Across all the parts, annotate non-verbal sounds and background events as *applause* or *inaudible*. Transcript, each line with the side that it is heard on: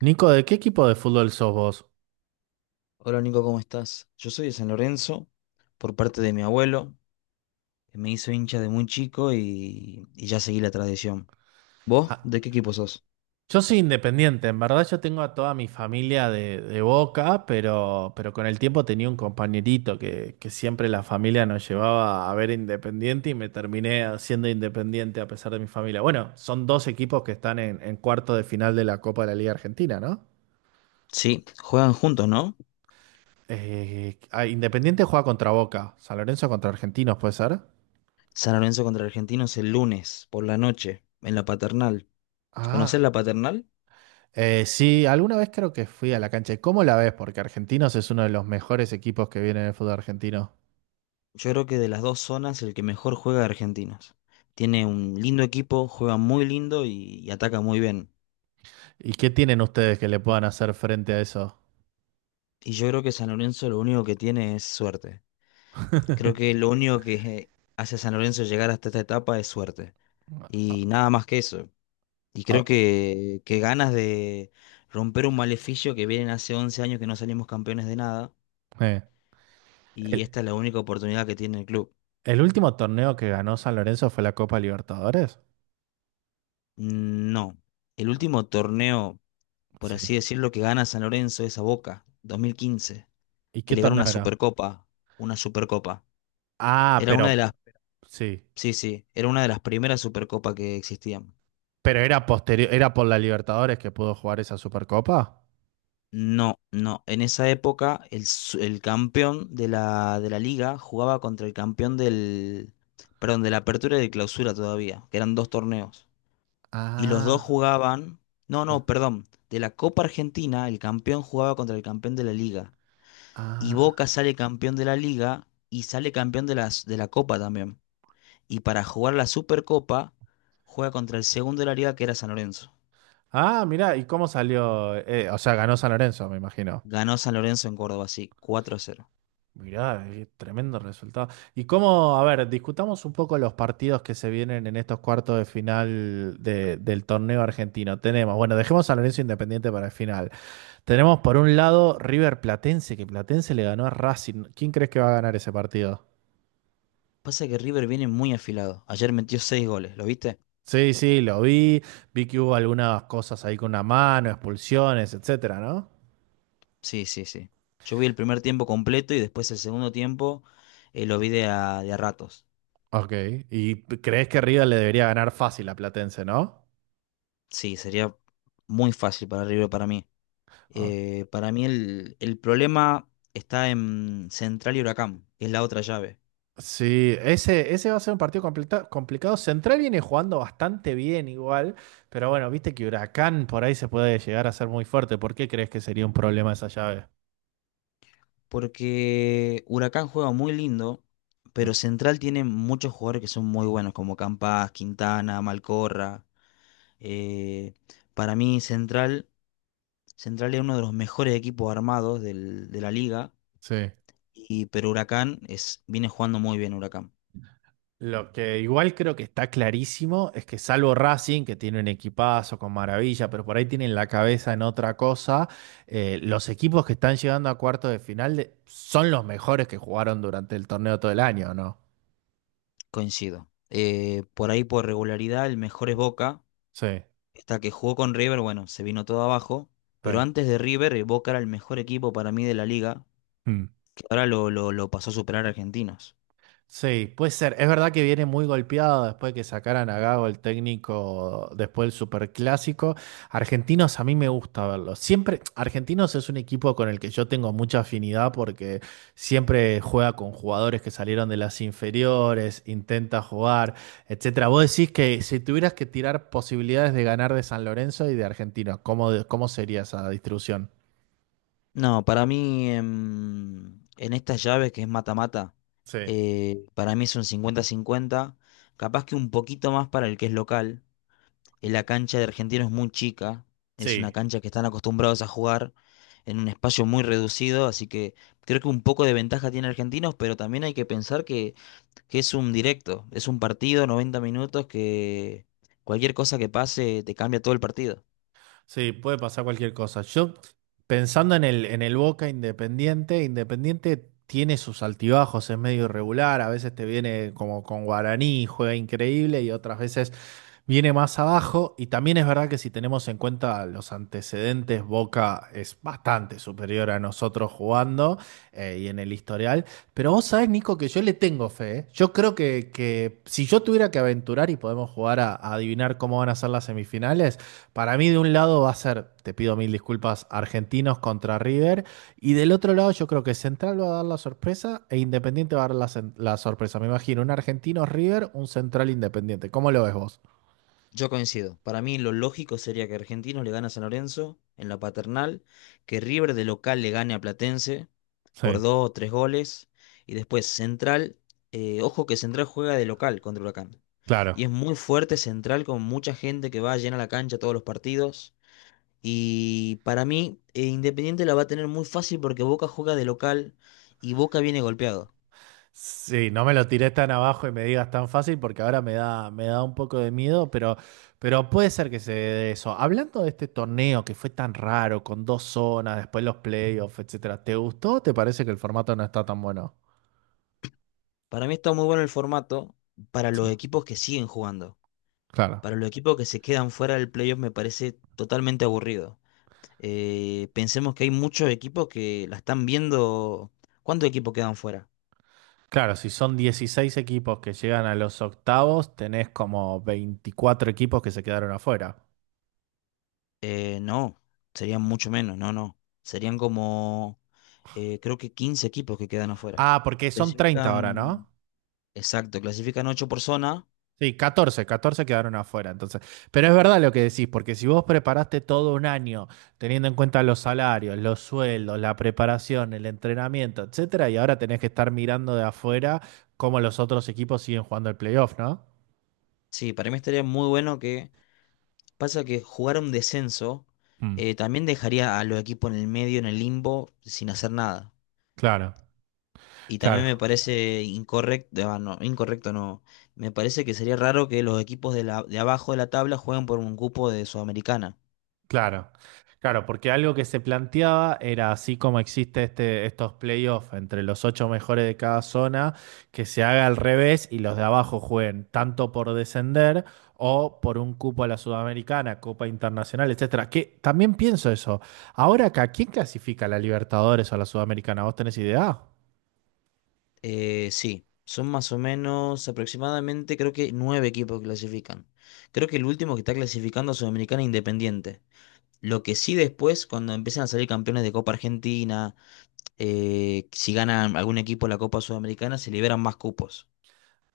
right: Nico, ¿de qué equipo de fútbol sos vos?
left: Hola Nico, ¿cómo estás? Yo soy de San Lorenzo, por parte de mi abuelo, que me hizo hincha de muy chico y ya seguí la tradición. ¿Vos?
right: Ah,
left: ¿De qué equipo sos?
right: yo soy independiente, en verdad yo tengo a toda mi familia de Boca, pero con el tiempo tenía un compañerito que siempre la familia nos llevaba a ver Independiente y me terminé siendo independiente a pesar de mi familia. Bueno, son dos equipos que están en cuarto de final de la Copa de la Liga Argentina, ¿no?
left: Sí, juegan juntos, ¿no?
right: Independiente juega contra Boca, San Lorenzo contra Argentinos, ¿puede ser?
left: San Lorenzo contra Argentinos el lunes, por la noche, en la Paternal. ¿Conocés
right: Ah.
left: la Paternal?
right: Sí, alguna vez creo que fui a la cancha. ¿Cómo la ves? Porque Argentinos es uno de los mejores equipos que viene en el fútbol argentino.
left: Yo creo que de las dos zonas el que mejor juega es Argentinos. Tiene un lindo equipo, juega muy lindo y ataca muy bien.
right: ¿Y qué tienen ustedes que le puedan hacer frente a eso?
left: Y yo creo que San Lorenzo lo único que tiene es suerte. Creo que
right: *laughs*
left: lo único que hace a San Lorenzo llegar hasta esta etapa es suerte.
right: Ah,
left: Y nada más que eso. Y creo
right: ah,
left: que ganas de romper un maleficio que vienen hace 11 años que no salimos campeones de nada.
right: eh.
left: Y
right: ¿El,
left: esta es la única oportunidad que tiene el club.
right: el último torneo que ganó San Lorenzo fue la Copa Libertadores?
left: Mm, no. El último torneo, por
right: Sí.
left: así decirlo, que gana San Lorenzo es a Boca, 2015.
right: ¿Y
left: Que
right: qué
left: le gana una
right: torneo era?
left: Supercopa. Una Supercopa.
right: Ah,
left: Era una de
right: pero
left: las...
right: sí.
left: Sí, sí. Era una de las primeras Supercopas que existían.
right: Pero era posterior, era por la Libertadores que pudo jugar esa Supercopa.
left: No, no. En esa época el campeón de la liga jugaba contra el campeón del, perdón, de la apertura y de clausura todavía, que eran dos torneos. Y los dos
right: Ah,
left: jugaban, no, no, perdón, de la Copa Argentina el campeón jugaba contra el campeón de la liga. Y
right: ah.
left: Boca sale campeón de la liga y sale campeón de las, de la Copa también. Y para jugar la Supercopa juega contra el segundo de la liga que era San Lorenzo.
right: Ah, mirá, ¿y cómo salió? O sea, ganó San Lorenzo, me imagino.
left: Ganó San Lorenzo en Córdoba, sí, 4-0.
right: Mirá, qué tremendo resultado. Y cómo, a ver, discutamos un poco los partidos que se vienen en estos cuartos de final del torneo argentino. Tenemos, bueno, dejemos a Lorenzo Independiente para el final. Tenemos por un lado River Platense, que Platense le ganó a Racing. ¿Quién crees que va a ganar ese partido?
left: Pasa que River viene muy afilado. Ayer metió seis goles, ¿lo viste?
right: Sí, sí, lo vi. Vi que hubo algunas cosas ahí con una mano, expulsiones, etcétera, ¿no?
left: Sí, sí, sí. Yo vi el primer tiempo completo y después el segundo tiempo lo vi de a ratos.
right: Ok. ¿Y crees que River le debería ganar fácil a Platense, ¿no?
left: Sí, sería muy fácil para River para mí. Para mí el problema está en Central y Huracán, que es la otra llave.
right: Sí, ese va a ser un partido complicado. Central viene jugando bastante bien igual, pero bueno, viste que Huracán por ahí se puede llegar a ser muy fuerte. ¿Por qué crees que sería un problema esa llave?
left: Porque Huracán juega muy lindo,
right: Mm.
left: pero Central tiene muchos jugadores que son muy buenos, como Campas, Quintana, Malcorra. Eh, para mí Central es uno de los mejores equipos armados de la liga,
right: Sí.
left: pero Huracán es, viene jugando muy bien Huracán,
right: Lo que igual creo que está clarísimo es que salvo Racing, que tiene un equipazo con maravilla, pero por ahí tienen la cabeza en otra cosa, los equipos que están llegando a cuartos de final son los mejores que jugaron durante el torneo todo el año, ¿no?
left: coincido. Por ahí por regularidad el mejor es Boca,
right: Sí,
left: hasta que jugó con River, bueno, se vino todo abajo, pero
right: sí.
left: antes de River Boca era el mejor equipo para mí de la liga,
right: Mm.
left: que ahora lo pasó a superar a Argentinos.
right: Sí, puede ser. Es verdad que viene muy golpeado después de que sacaran a Gago el técnico después del Superclásico. Argentinos a mí me gusta verlos. Siempre, Argentinos es un equipo con el que yo tengo mucha afinidad porque siempre juega con jugadores que salieron de las inferiores, intenta jugar, etcétera. Vos decís que si tuvieras que tirar posibilidades de ganar de San Lorenzo y de Argentinos, ¿cómo, cómo sería esa distribución?
left: No, para mí en estas llaves que es mata-mata,
right: Sí,
left: para mí es un 50-50, capaz que un poquito más para el que es local. La cancha de Argentino es muy chica, es una
right: sí.
left: cancha que están acostumbrados a jugar en un espacio muy reducido, así que creo que un poco de ventaja tiene Argentinos, pero también hay que pensar que es un directo, es un partido, 90 minutos, que cualquier cosa que pase te cambia todo el partido.
right: Sí, puede pasar cualquier cosa. Yo, pensando en el Boca Independiente, Independiente tiene sus altibajos, es medio irregular, a veces te viene como con Guaraní, juega increíble y otras veces viene más abajo. Y también es verdad que si tenemos en cuenta los antecedentes, Boca es bastante superior a nosotros jugando, y en el historial. Pero vos sabés, Nico, que yo le tengo fe, ¿eh? Yo creo que si yo tuviera que aventurar y podemos jugar a adivinar cómo van a ser las semifinales, para mí, de un lado va a ser, te pido mil disculpas, Argentinos contra River. Y del otro lado, yo creo que Central va a dar la sorpresa e Independiente va a dar la, la sorpresa. Me imagino un Argentino River, un Central Independiente. ¿Cómo lo ves vos?
left: Yo coincido. Para mí lo lógico sería que Argentinos le gane a San Lorenzo en la Paternal, que River de local le gane a Platense por
right: Sí,
left: dos o tres goles. Y después Central, ojo que Central juega de local contra Huracán.
right: claro.
left: Y es muy fuerte Central con mucha gente que va llena la cancha todos los partidos. Y para mí, Independiente la va a tener muy fácil porque Boca juega de local y Boca viene golpeado.
right: Sí, no me lo tiré tan abajo y me digas tan fácil porque ahora me da un poco de miedo, pero puede ser que se dé eso. Hablando de este torneo que fue tan raro, con dos zonas, después los playoffs, etcétera, ¿te gustó o te parece que el formato no está tan bueno?
left: Para mí está muy bueno el formato para
right: Sí,
left: los equipos que siguen jugando.
right: claro.
left: Para los equipos que se quedan fuera del playoff me parece totalmente aburrido. Pensemos que hay muchos equipos que la están viendo. ¿Cuántos equipos quedan fuera?
right: Claro, si son 16 equipos que llegan a los octavos, tenés como 24 equipos que se quedaron afuera.
left: No, serían mucho menos, no, no. Serían como, creo que 15 equipos que quedan afuera.
right: Ah, porque son 30 ahora, ¿no?
left: Clasifican, exacto, clasifican 8 por zona.
right: Sí, 14, 14 quedaron afuera, entonces. Pero es verdad lo que decís, porque si vos preparaste todo un año, teniendo en cuenta los salarios, los sueldos, la preparación, el entrenamiento, etcétera, y ahora tenés que estar mirando de afuera cómo los otros equipos siguen jugando el playoff, ¿no?
left: Sí, para mí estaría muy bueno pasa que jugar un descenso
right: Mm,
left: también dejaría a los equipos en el medio, en el limbo, sin hacer nada.
right: claro,
left: Y también
right: claro.
left: me parece incorrecto, ah, no, incorrecto no, me parece que sería raro que los equipos de abajo de la tabla jueguen por un cupo de Sudamericana.
right: Claro, claro, porque algo que se planteaba era así como existe este, estos playoffs entre los ocho mejores de cada zona, que se haga al revés y los de abajo jueguen tanto por descender o por un cupo a la Sudamericana, Copa Internacional, etcétera. Que también pienso eso. Ahora acá, ¿quién clasifica a la Libertadores o a la Sudamericana? ¿Vos tenés idea?
left: Sí, son más o menos aproximadamente creo que nueve equipos que clasifican. Creo que el último que está clasificando a Sudamericana es Independiente. Lo que sí después, cuando empiezan a salir campeones de Copa Argentina, si ganan algún equipo la Copa Sudamericana, se liberan más cupos.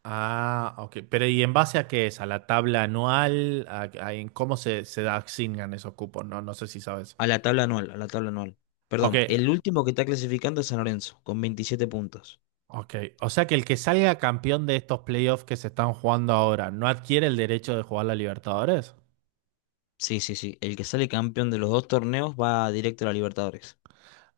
right: Ah, ok. Pero ¿y en base a qué es? ¿A la tabla anual? A- en cómo se, se asignan esos cupos? No, no sé si sabes.
left: A la tabla anual, a la tabla anual.
right: Ok,
left: Perdón, el último que está clasificando es San Lorenzo, con 27 puntos.
right: ok, o sea que el que salga campeón de estos playoffs que se están jugando ahora no adquiere el derecho de jugar la Libertadores.
left: Sí, sí, sí. El que sale campeón de los dos torneos va directo a la Libertadores.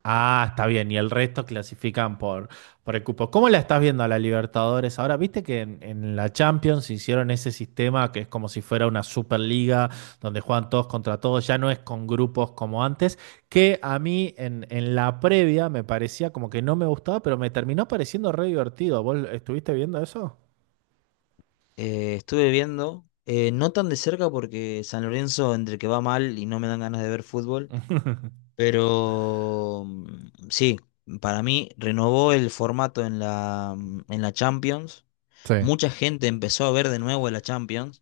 right: Ah, está bien, y el resto clasifican por el cupo. ¿Cómo la estás viendo a la Libertadores ahora? Viste que en la Champions hicieron ese sistema que es como si fuera una Superliga donde juegan todos contra todos, ya no es con grupos como antes, que a mí en la previa me parecía como que no me gustaba, pero me terminó pareciendo re divertido. ¿Vos estuviste viendo eso?
left: Estuve viendo, no tan de cerca porque San Lorenzo entre que va mal y no me dan ganas de ver fútbol, pero sí, para mí renovó el formato en la Champions.
right: Sí.
left: Mucha gente empezó a ver de nuevo la Champions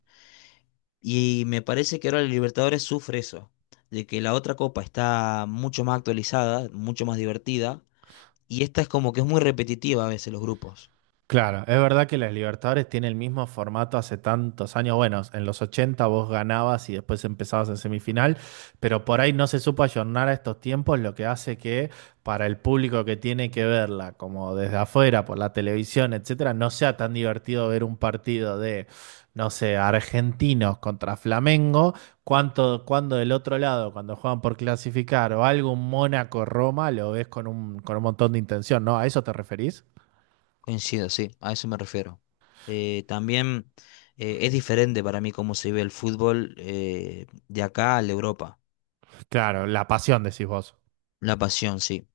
left: y me parece que ahora la Libertadores sufre eso, de que la otra copa está mucho más actualizada, mucho más divertida y esta es como que es muy repetitiva a veces los grupos.
right: Claro, es verdad que las Libertadores tiene el mismo formato hace tantos años. Bueno, en los 80 vos ganabas y después empezabas en semifinal, pero por ahí no se supo ayornar a estos tiempos, lo que hace que para el público que tiene que verla, como desde afuera, por la televisión, etcétera, no sea tan divertido ver un partido de, no sé, argentinos contra Flamengo, cuanto, cuando del otro lado, cuando juegan por clasificar o algo, un Mónaco-Roma, lo ves con un montón de intención, ¿no? ¿A eso te referís?
left: Coincido, sí, a eso me refiero. También es diferente para mí cómo se ve el fútbol de acá a la Europa.
right: Claro, la pasión, decís vos.
left: La pasión, sí.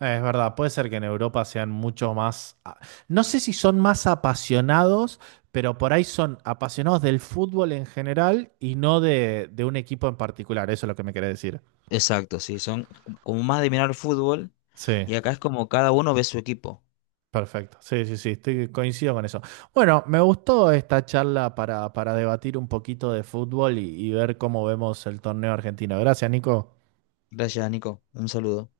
right: Es verdad, puede ser que en Europa sean mucho más, no sé si son más apasionados, pero por ahí son apasionados del fútbol en general y no de, de un equipo en particular, eso es lo que me querés decir.
left: Exacto, sí. Son como más de mirar el fútbol
right: Sí,
left: y acá es como cada uno ve su equipo.
right: perfecto. Sí, sí, sí, estoy, coincido con eso. Bueno, me gustó esta charla para debatir un poquito de fútbol y ver cómo vemos el torneo argentino. Gracias, Nico.
left: Gracias, Nico. Un saludo.